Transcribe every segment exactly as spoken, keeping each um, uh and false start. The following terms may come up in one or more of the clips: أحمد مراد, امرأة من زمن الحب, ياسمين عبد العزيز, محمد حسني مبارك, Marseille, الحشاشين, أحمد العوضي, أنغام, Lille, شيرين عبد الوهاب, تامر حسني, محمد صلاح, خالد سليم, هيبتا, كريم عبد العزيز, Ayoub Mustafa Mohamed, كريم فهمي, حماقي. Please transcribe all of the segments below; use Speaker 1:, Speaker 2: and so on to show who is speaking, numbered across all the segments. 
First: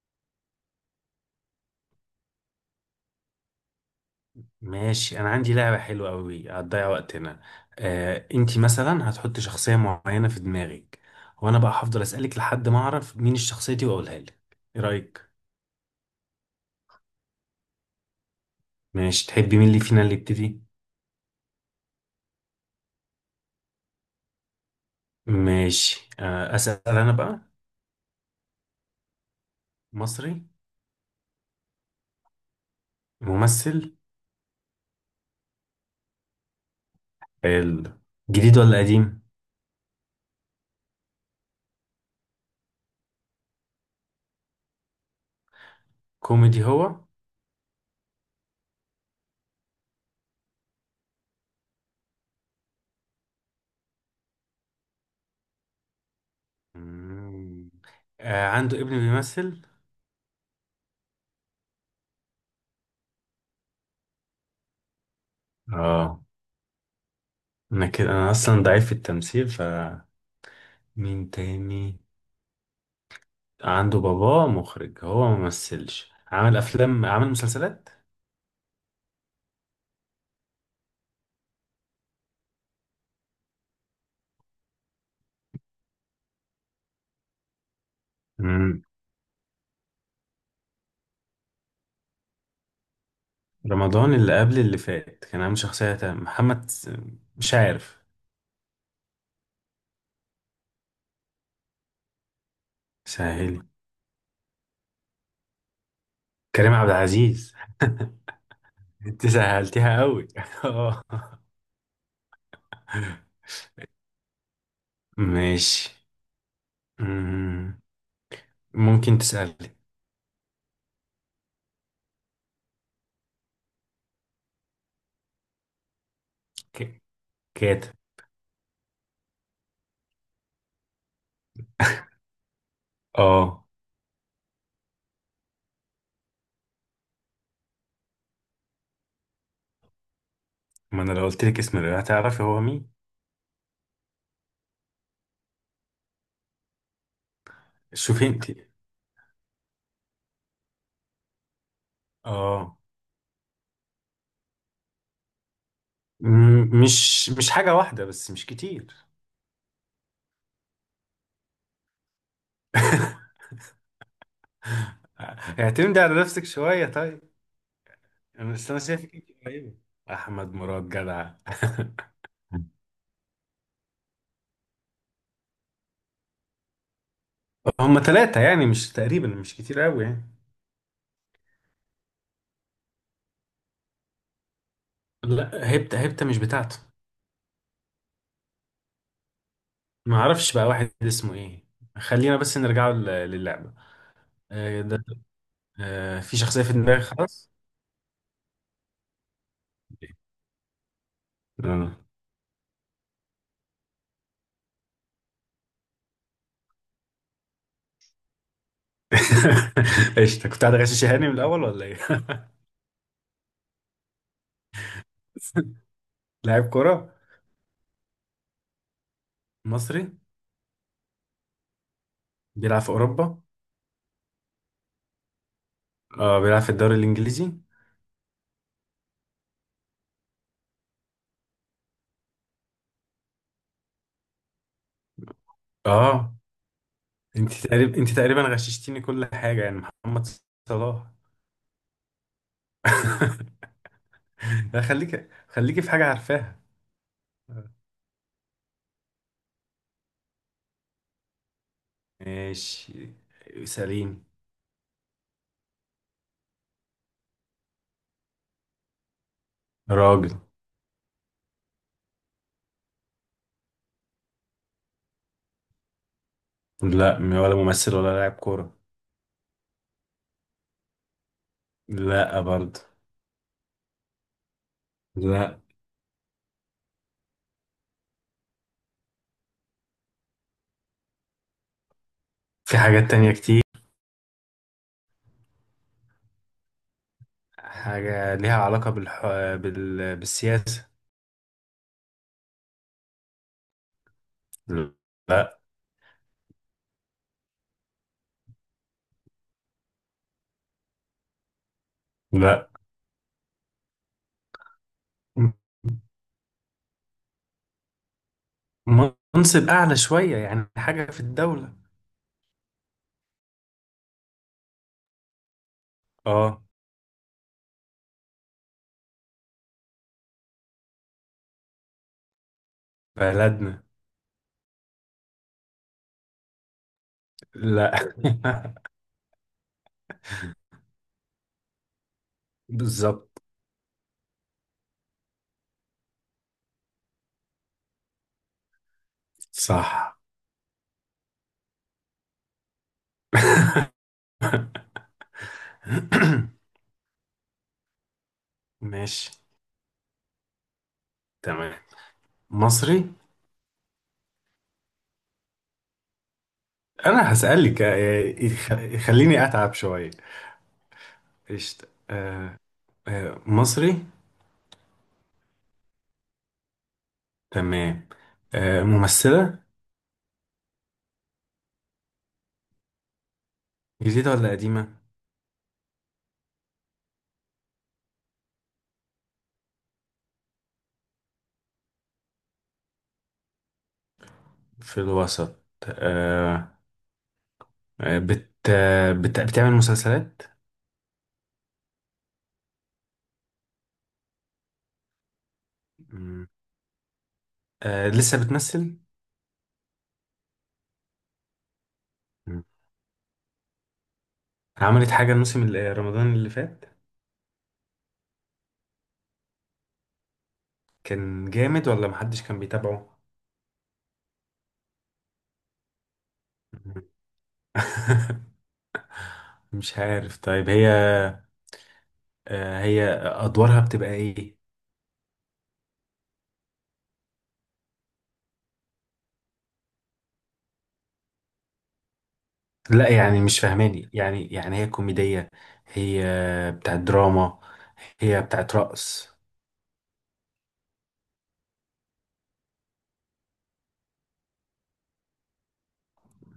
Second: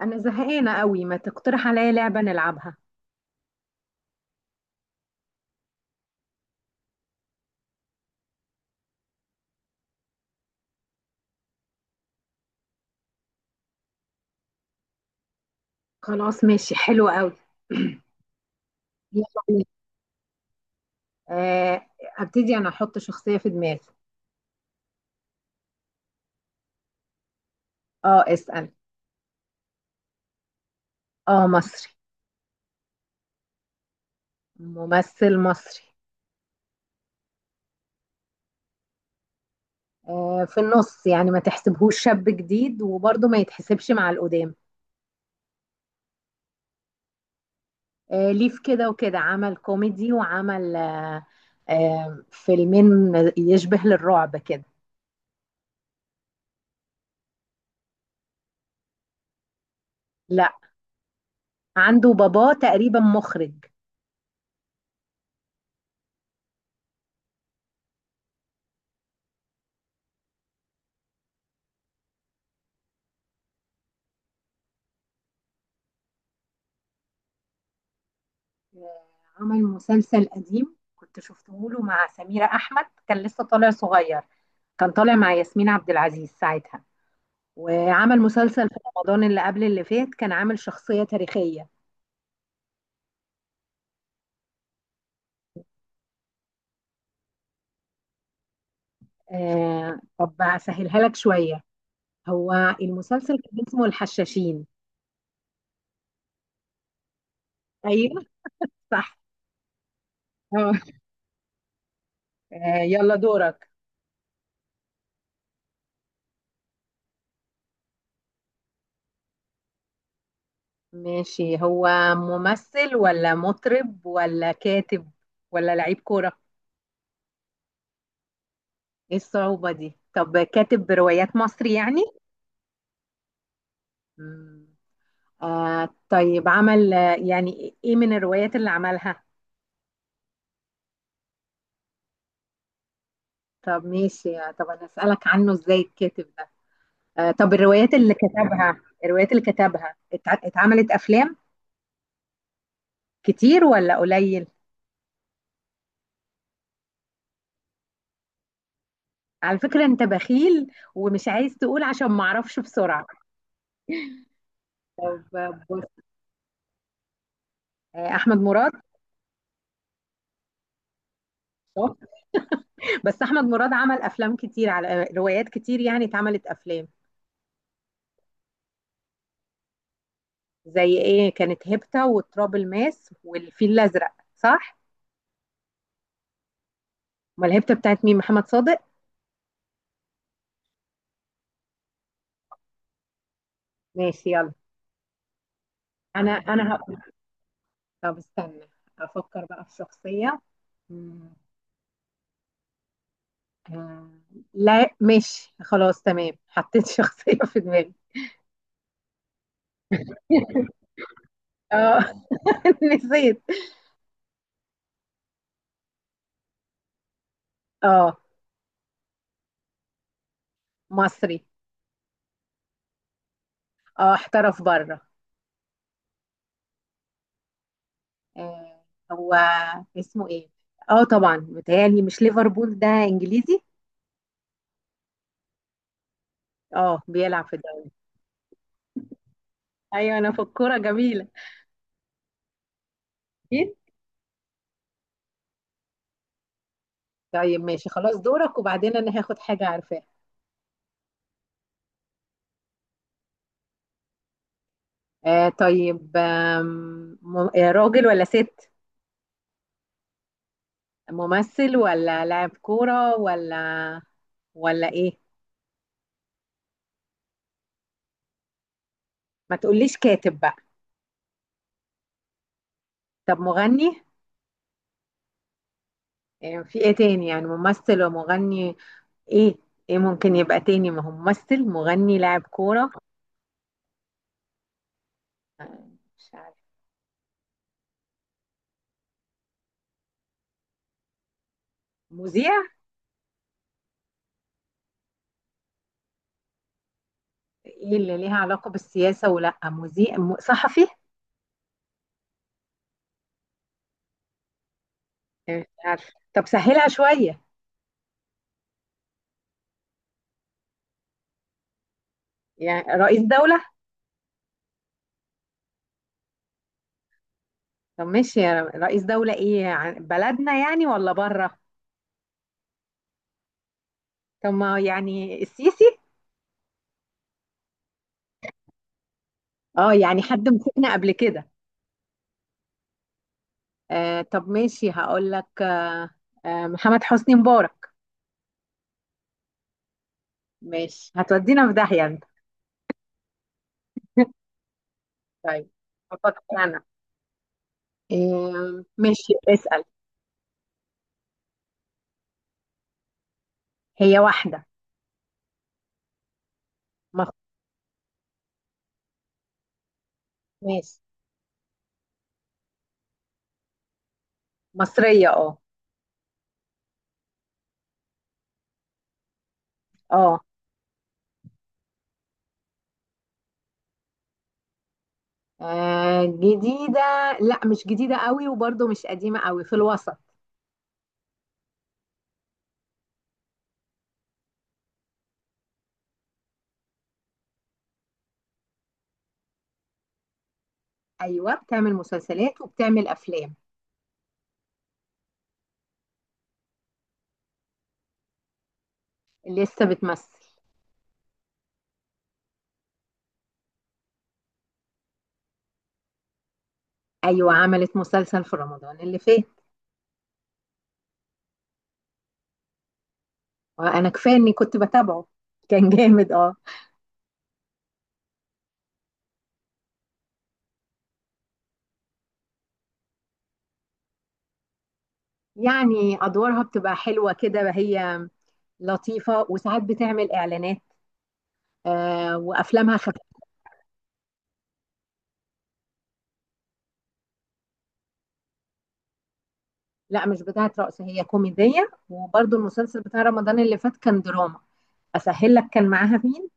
Speaker 1: انا زهقانه قوي، ما تقترح عليا لعبه نلعبها؟
Speaker 2: ماشي، انا عندي لعبة حلوة قوي هتضيع وقتنا. آه، انتي مثلا هتحطي شخصية معينة في دماغك، وانا بقى هفضل اسألك لحد ما اعرف مين الشخصية دي واقولها لك. ايه رأيك؟
Speaker 1: خلاص ماشي حلو قوي. يلا
Speaker 2: ماشي، تحبي
Speaker 1: بينا.
Speaker 2: مين اللي فينا اللي يبتدي؟
Speaker 1: آه، ابتدي انا احط شخصيه في دماغي.
Speaker 2: ماشي. آه، اسأل انا بقى.
Speaker 1: اه اسال.
Speaker 2: مصري.
Speaker 1: اه مصري.
Speaker 2: ممثل.
Speaker 1: ممثل مصري.
Speaker 2: حلو. جديد ولا قديم؟
Speaker 1: آه، في النص يعني، ما تحسبهوش شاب جديد وبرضه ما يتحسبش مع القدام.
Speaker 2: كوميدي هو؟
Speaker 1: آه، ليه في كده وكده، عمل كوميدي وعمل آه، آه، فيلمين يشبه للرعب كده.
Speaker 2: مم. آه، عنده ابن بيمثل؟
Speaker 1: لا، عنده باباه تقريبا مخرج.
Speaker 2: اه. انا كده انا اصلا ضعيف في التمثيل، فمين تاني؟ عنده باباه مخرج، هو ما مثلش، عمل افلام، عمل مسلسلات.
Speaker 1: آه، عمل مسلسل قديم كنت شفته له مع سميرة أحمد، كان لسه طالع صغير. كان طالع مع ياسمين عبد العزيز ساعتها. وعمل مسلسل في
Speaker 2: مم.
Speaker 1: رمضان اللي قبل اللي فات، كان عامل شخصية تاريخية.
Speaker 2: رمضان اللي قبل اللي فات كان عامل شخصية تانية. محمد س- مش عارف.
Speaker 1: آه طب أسهلها لك شوية. هو المسلسل
Speaker 2: سهلي.
Speaker 1: كان اسمه الحشاشين.
Speaker 2: كريم عبد العزيز.
Speaker 1: أيوه صح.
Speaker 2: انت سهلتيها قوي
Speaker 1: آه.
Speaker 2: اه.
Speaker 1: آه، يلا دورك.
Speaker 2: ماشي. مم. ممكن تسألي.
Speaker 1: ماشي. هو ممثل ولا مطرب ولا كاتب، ولا لعيب كورة؟
Speaker 2: ك- كاتب.
Speaker 1: ايه الصعوبة دي؟ طب كاتب بروايات مصري يعني.
Speaker 2: اه.
Speaker 1: مم. آه طيب، عمل آه، يعني ايه من الروايات اللي عملها؟
Speaker 2: ما انا لو قلت لك اسم الرواية هتعرفي هو مين.
Speaker 1: طب ماشي، آه، طب انا اسالك عنه ازاي الكاتب ده. آه طب الروايات اللي
Speaker 2: شوفي انت.
Speaker 1: كتبها، الروايات اللي كتبها اتع- اتعملت افلام
Speaker 2: اه.
Speaker 1: كتير ولا قليل؟
Speaker 2: مم، مش مش حاجة واحدة بس، مش كتير.
Speaker 1: على فكرة انت بخيل ومش عايز تقول عشان ما اعرفش بسرعة. طب آه، بص،
Speaker 2: اعتمدي على نفسك شوية طيب.
Speaker 1: آه، احمد
Speaker 2: انا بس
Speaker 1: مراد.
Speaker 2: انا شايفك انت قريبه. احمد مراد جدع
Speaker 1: شاطر. بس احمد مراد عمل افلام كتير، على آه، روايات كتير يعني اتعملت افلام.
Speaker 2: هم ثلاثة يعني، مش تقريبا، مش كتير قوي يعني.
Speaker 1: زي ايه؟ كانت هيبتا وتراب الماس والفيل الازرق صح؟
Speaker 2: لا، هبتة هبتة مش بتاعته.
Speaker 1: امال الهبته بتاعت مين؟ محمد صادق.
Speaker 2: ما اعرفش بقى واحد اسمه ايه. خلينا بس نرجع لل- للعبة.
Speaker 1: ماشي يلا.
Speaker 2: آه، ده. آه،
Speaker 1: انا
Speaker 2: في شخصية
Speaker 1: انا
Speaker 2: في
Speaker 1: هقول.
Speaker 2: دماغي خلاص.
Speaker 1: طب استنى افكر بقى في شخصيه. مم.
Speaker 2: آه.
Speaker 1: آه، لا ماشي خلاص تمام، حطيت شخصيه في دماغي.
Speaker 2: ايش، انت كنت قاعد غشش هاني من الاول ولا ايه؟
Speaker 1: اه. نسيت.
Speaker 2: لاعب كرة.
Speaker 1: اه.
Speaker 2: مصري.
Speaker 1: مصري.
Speaker 2: بيلعب في اوروبا.
Speaker 1: اه احترف بره.
Speaker 2: اه، بيلعب في الدوري الانجليزي.
Speaker 1: آه. هو اسمه ايه؟ اه طبعا متهيألي مش ليفربول ده انجليزي؟
Speaker 2: اه.
Speaker 1: اه بيلعب
Speaker 2: انت
Speaker 1: في الدوري.
Speaker 2: تقريبا انت تقريبا غششتيني كل حاجة يعني.
Speaker 1: ايوه
Speaker 2: محمد
Speaker 1: انا في الكوره
Speaker 2: صلاح.
Speaker 1: جميله. اكيد.
Speaker 2: لا، خليك خليكي في حاجة عارفاها.
Speaker 1: طيب ماشي خلاص دورك، وبعدين انا هاخد حاجه عارفاها.
Speaker 2: ماشي. سليم.
Speaker 1: آه طيب، آم، م- آه، راجل ولا ست؟
Speaker 2: راجل.
Speaker 1: ممثل ولا لاعب كورة، ولا ولا ايه؟
Speaker 2: لا، م- ولا ممثل ولا لاعب كورة.
Speaker 1: ما تقوليش كاتب بقى.
Speaker 2: لا برضه.
Speaker 1: طب مغني؟
Speaker 2: لا.
Speaker 1: آه، في ايه تاني يعني؟ ممثل ومغني، ايه ايه ممكن يبقى تاني؟ ما هو ممثل، مغني، لاعب
Speaker 2: في
Speaker 1: كورة.
Speaker 2: حاجات تانية كتير.
Speaker 1: آه، مش عارف.
Speaker 2: حاجة ليها علاقة بالح... بال... بالسياسة.
Speaker 1: مذيع؟
Speaker 2: لا.
Speaker 1: ايه اللي ليها علاقة بالسياسة؟ ولا مذيع، م- صحفي؟
Speaker 2: لا. م-
Speaker 1: آه، مش عارف طب سهلها شوية.
Speaker 2: منصب أعلى شوية يعني، حاجة في الدولة.
Speaker 1: يعني رئيس دولة؟
Speaker 2: اه.
Speaker 1: طب ماشي يا رئيس دولة، ايه عن- بلدنا يعني ولا بره؟
Speaker 2: بلدنا.
Speaker 1: طب ما يعني السيسي؟
Speaker 2: لا
Speaker 1: اه يعني حد مسكنا قبل كده.
Speaker 2: بالظبط.
Speaker 1: آه طب ماشي هقول لك، آه محمد حسني مبارك.
Speaker 2: صح.
Speaker 1: ماشي هتودينا في داهية انت. طيب هفكر انا. آه
Speaker 2: ماشي.
Speaker 1: ماشي اسأل.
Speaker 2: تمام. مصري.
Speaker 1: هي واحدة. مص-
Speaker 2: انا هسألك، آه، يخ- خليني اتعب شوية.
Speaker 1: ماشي.
Speaker 2: قشطة. آه، آه، مصري.
Speaker 1: مصرية اه.
Speaker 2: تمام. آه، ممثلة.
Speaker 1: اه.
Speaker 2: جديدة ولا قديمة؟
Speaker 1: آه، جديدة، لا مش جديدة قوي وبرضه مش قديمة قوي، في الوسط.
Speaker 2: في الوسط. آه، آه، بت آه، بت- بتعمل مسلسلات؟
Speaker 1: ايوه بتعمل مسلسلات وبتعمل افلام.
Speaker 2: مم. آه، لسه بتمثل؟
Speaker 1: لسه بتمثل.
Speaker 2: مم. عملت حاجة الموسم اللي- رمضان اللي فات؟
Speaker 1: ايوه عملت مسلسل في رمضان اللي فات.
Speaker 2: كان جامد ولا محدش كان بيتابعه؟
Speaker 1: انا كفايه اني كنت بتابعه، كان جامد اه.
Speaker 2: مم. مش عارف طيب. هي، آه، هي أدوارها بتبقى إيه؟
Speaker 1: يعني ادوارها بتبقى حلوه كده هي، لطيفه وساعات بتعمل اعلانات، آه وافلامها
Speaker 2: لا
Speaker 1: خفيفه.
Speaker 2: يعني مش فاهماني، يعني يعني هي كوميدية، هي بتاعت دراما، هي بتاعت رقص؟
Speaker 1: لا مش بتاعه رقص، هي كوميديه وبرضو المسلسل بتاع رمضان اللي فات كان دراما. اسهل لك، كان معاها مين؟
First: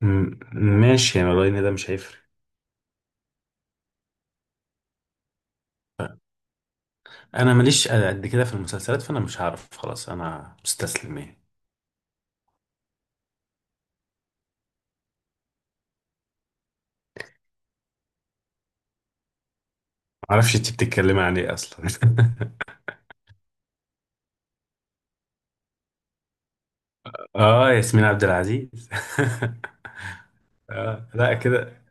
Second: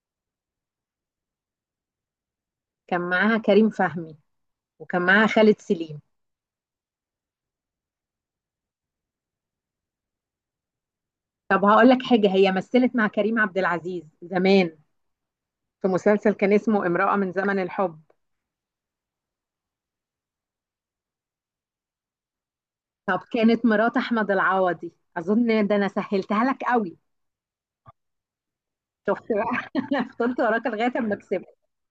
Speaker 2: م- ماشي يعني، والله ان ده مش هيفرق.
Speaker 1: كان معاها كريم فهمي وكان معاها خالد سليم.
Speaker 2: انا ماليش قد كده في المسلسلات، فانا مش هعرف، خلاص انا مستسلم يعني.
Speaker 1: طب هقول لك حاجه، هي مثلت مع كريم عبد العزيز زمان في مسلسل كان اسمه امرأة من زمن الحب.
Speaker 2: معرفش انت بتتكلمي عن ايه اصلا.
Speaker 1: طب كانت مرات احمد العوضي. اظن ده انا سهلتها لك قوي.
Speaker 2: اه، ياسمين عبد العزيز.
Speaker 1: شفت بقى؟ انا فضلت وراك لغايه
Speaker 2: آه
Speaker 1: اما
Speaker 2: لا
Speaker 1: كسبت.
Speaker 2: كده،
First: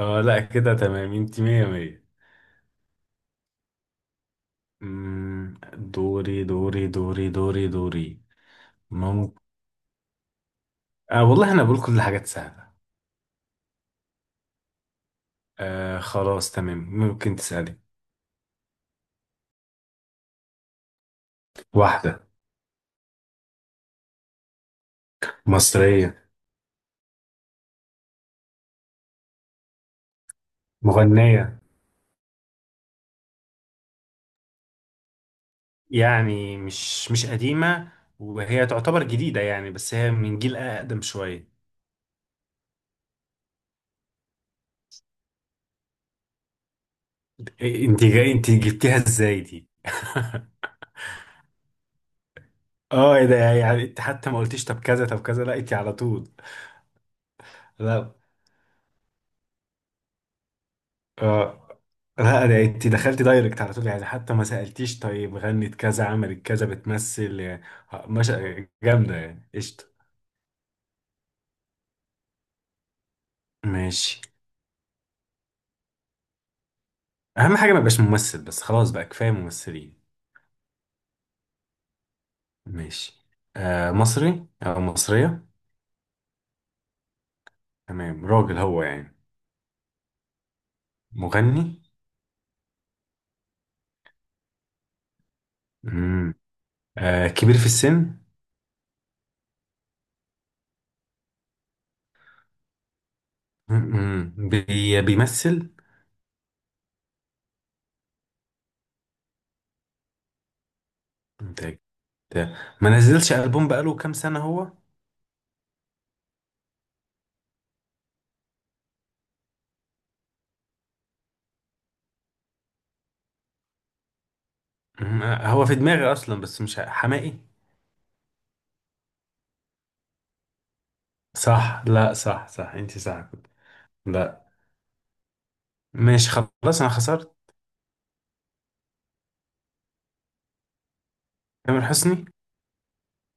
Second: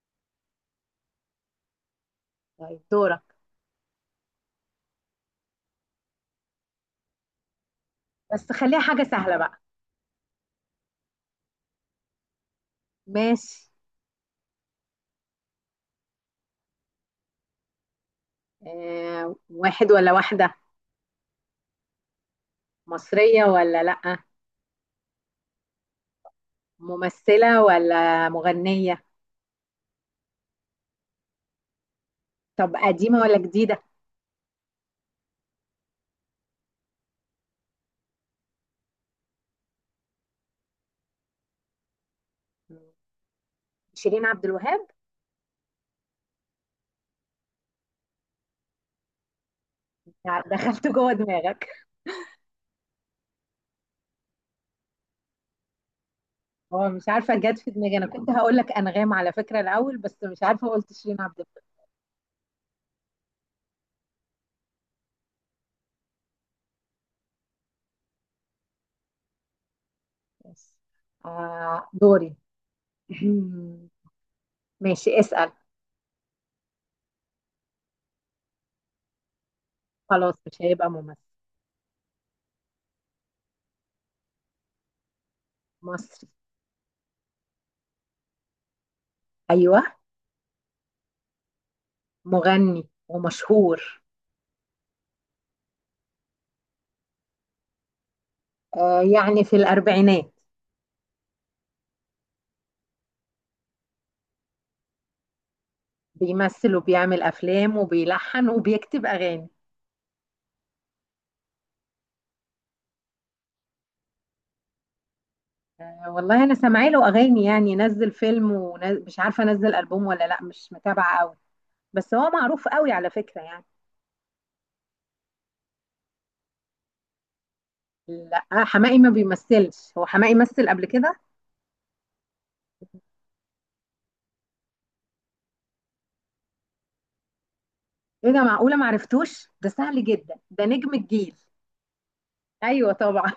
Speaker 2: اه لا كده تمام، انت مية مية.
Speaker 1: طيب دورك،
Speaker 2: مم، دوري دوري دوري دوري دوري.
Speaker 1: بس خليها حاجه سهله
Speaker 2: ممكن.
Speaker 1: بقى.
Speaker 2: آه والله انا بقول كل حاجات سهلة.
Speaker 1: ماشي.
Speaker 2: آه خلاص تمام، ممكن تسألي.
Speaker 1: آه واحد ولا واحده؟
Speaker 2: واحدة.
Speaker 1: مصريه ولا لا؟
Speaker 2: مصرية.
Speaker 1: ممثله ولا مغنيه؟
Speaker 2: مغنية.
Speaker 1: طب قديمه ولا جديده؟
Speaker 2: يعني مش مش قديمة، وهي تعتبر جديدة يعني، بس هي من جيل أقدم شوية.
Speaker 1: شيرين عبد الوهاب.
Speaker 2: إيه، انت جاي انت جبتيها ازاي دي؟
Speaker 1: دخلت جوه دماغك.
Speaker 2: اه، ايه ده يعني، انت حتى ما قلتيش طب كذا طب كذا، لا انت على طول.
Speaker 1: هو مش عارفه جت في دماغي، انا
Speaker 2: لا.
Speaker 1: كنت هقول لك انغام على فكره الاول بس مش عارفه قلت شيرين عبد
Speaker 2: اه.
Speaker 1: الوهاب.
Speaker 2: لا، ده انت دخلتي دايركت على طول يعني، حتى ما سألتيش طيب غنت كذا عملت كذا بتمثل يعني. آه، مش جامدة يعني، قشطة.
Speaker 1: بس. آه دوري.
Speaker 2: ماشي.
Speaker 1: ماشي اسال.
Speaker 2: اهم حاجه ما يبقاش ممثل بس، خلاص بقى كفايه ممثلين.
Speaker 1: خلاص مش هيبقى ممثل.
Speaker 2: ماشي. آه مصري او مصريه؟
Speaker 1: مصري.
Speaker 2: تمام. راجل هو يعني؟
Speaker 1: ايوه.
Speaker 2: مغني.
Speaker 1: مغني ومشهور.
Speaker 2: مم. آه كبير في السن؟
Speaker 1: آه، يعني في الأربعينات.
Speaker 2: مم. بي بيمثل؟
Speaker 1: بيمثل وبيعمل أفلام وبيلحن وبيكتب أغاني.
Speaker 2: انت أنت- ما نزلش البوم بقاله كام سنه هو؟
Speaker 1: آه، والله أنا سامعه له أغاني، يعني نزل فيلم ومش عارفة نزل ألبوم ولا لأ، مش متابعة قوي. بس هو معروف قوي على فكرة يعني.
Speaker 2: مم. آه، هو في دماغي اصلا، بس مش ه- حماقي؟
Speaker 1: لا آه، حماقي ما بيمثلش، هو حماقي مثل قبل كده.
Speaker 2: صح. لا صح صح، انت صح كنت. لا. ماشي خلاص، انا خسرت.
Speaker 1: ايه ده؟ معقولة معرفتوش؟ ده سهل جدا، ده نجم الجيل.
Speaker 2: تامر حسني.
Speaker 1: ايوه طبعا.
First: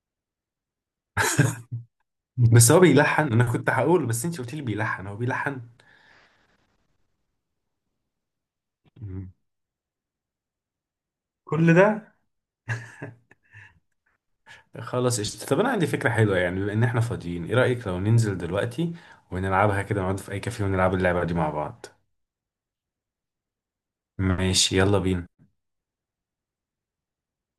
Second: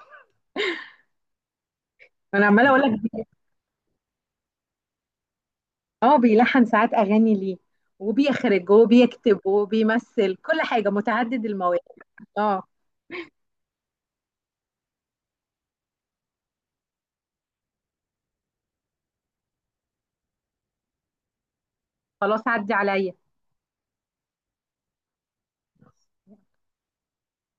Speaker 1: انا عماله
Speaker 2: بس هو
Speaker 1: اقول
Speaker 2: بيلحن،
Speaker 1: لك.
Speaker 2: انا كنت هقول، بس انت قلت لي بيلحن، هو بيلحن.
Speaker 1: اه بيلحن ساعات اغاني ليه، وبيخرج
Speaker 2: مم.
Speaker 1: وبيكتب وبيمثل كل حاجه، متعدد
Speaker 2: كل
Speaker 1: المواهب.
Speaker 2: ده.
Speaker 1: اه.
Speaker 2: خلاص قشطة. طب انا عندي فكرة حلوة، يعني بما ان احنا فاضيين، ايه رأيك لو ننزل دلوقتي ونلعبها كده، نقعد في اي كافيه ونلعب اللعبة دي مع بعض.
Speaker 1: خلاص عدي عليا.
Speaker 2: ماشي، يلا بينا.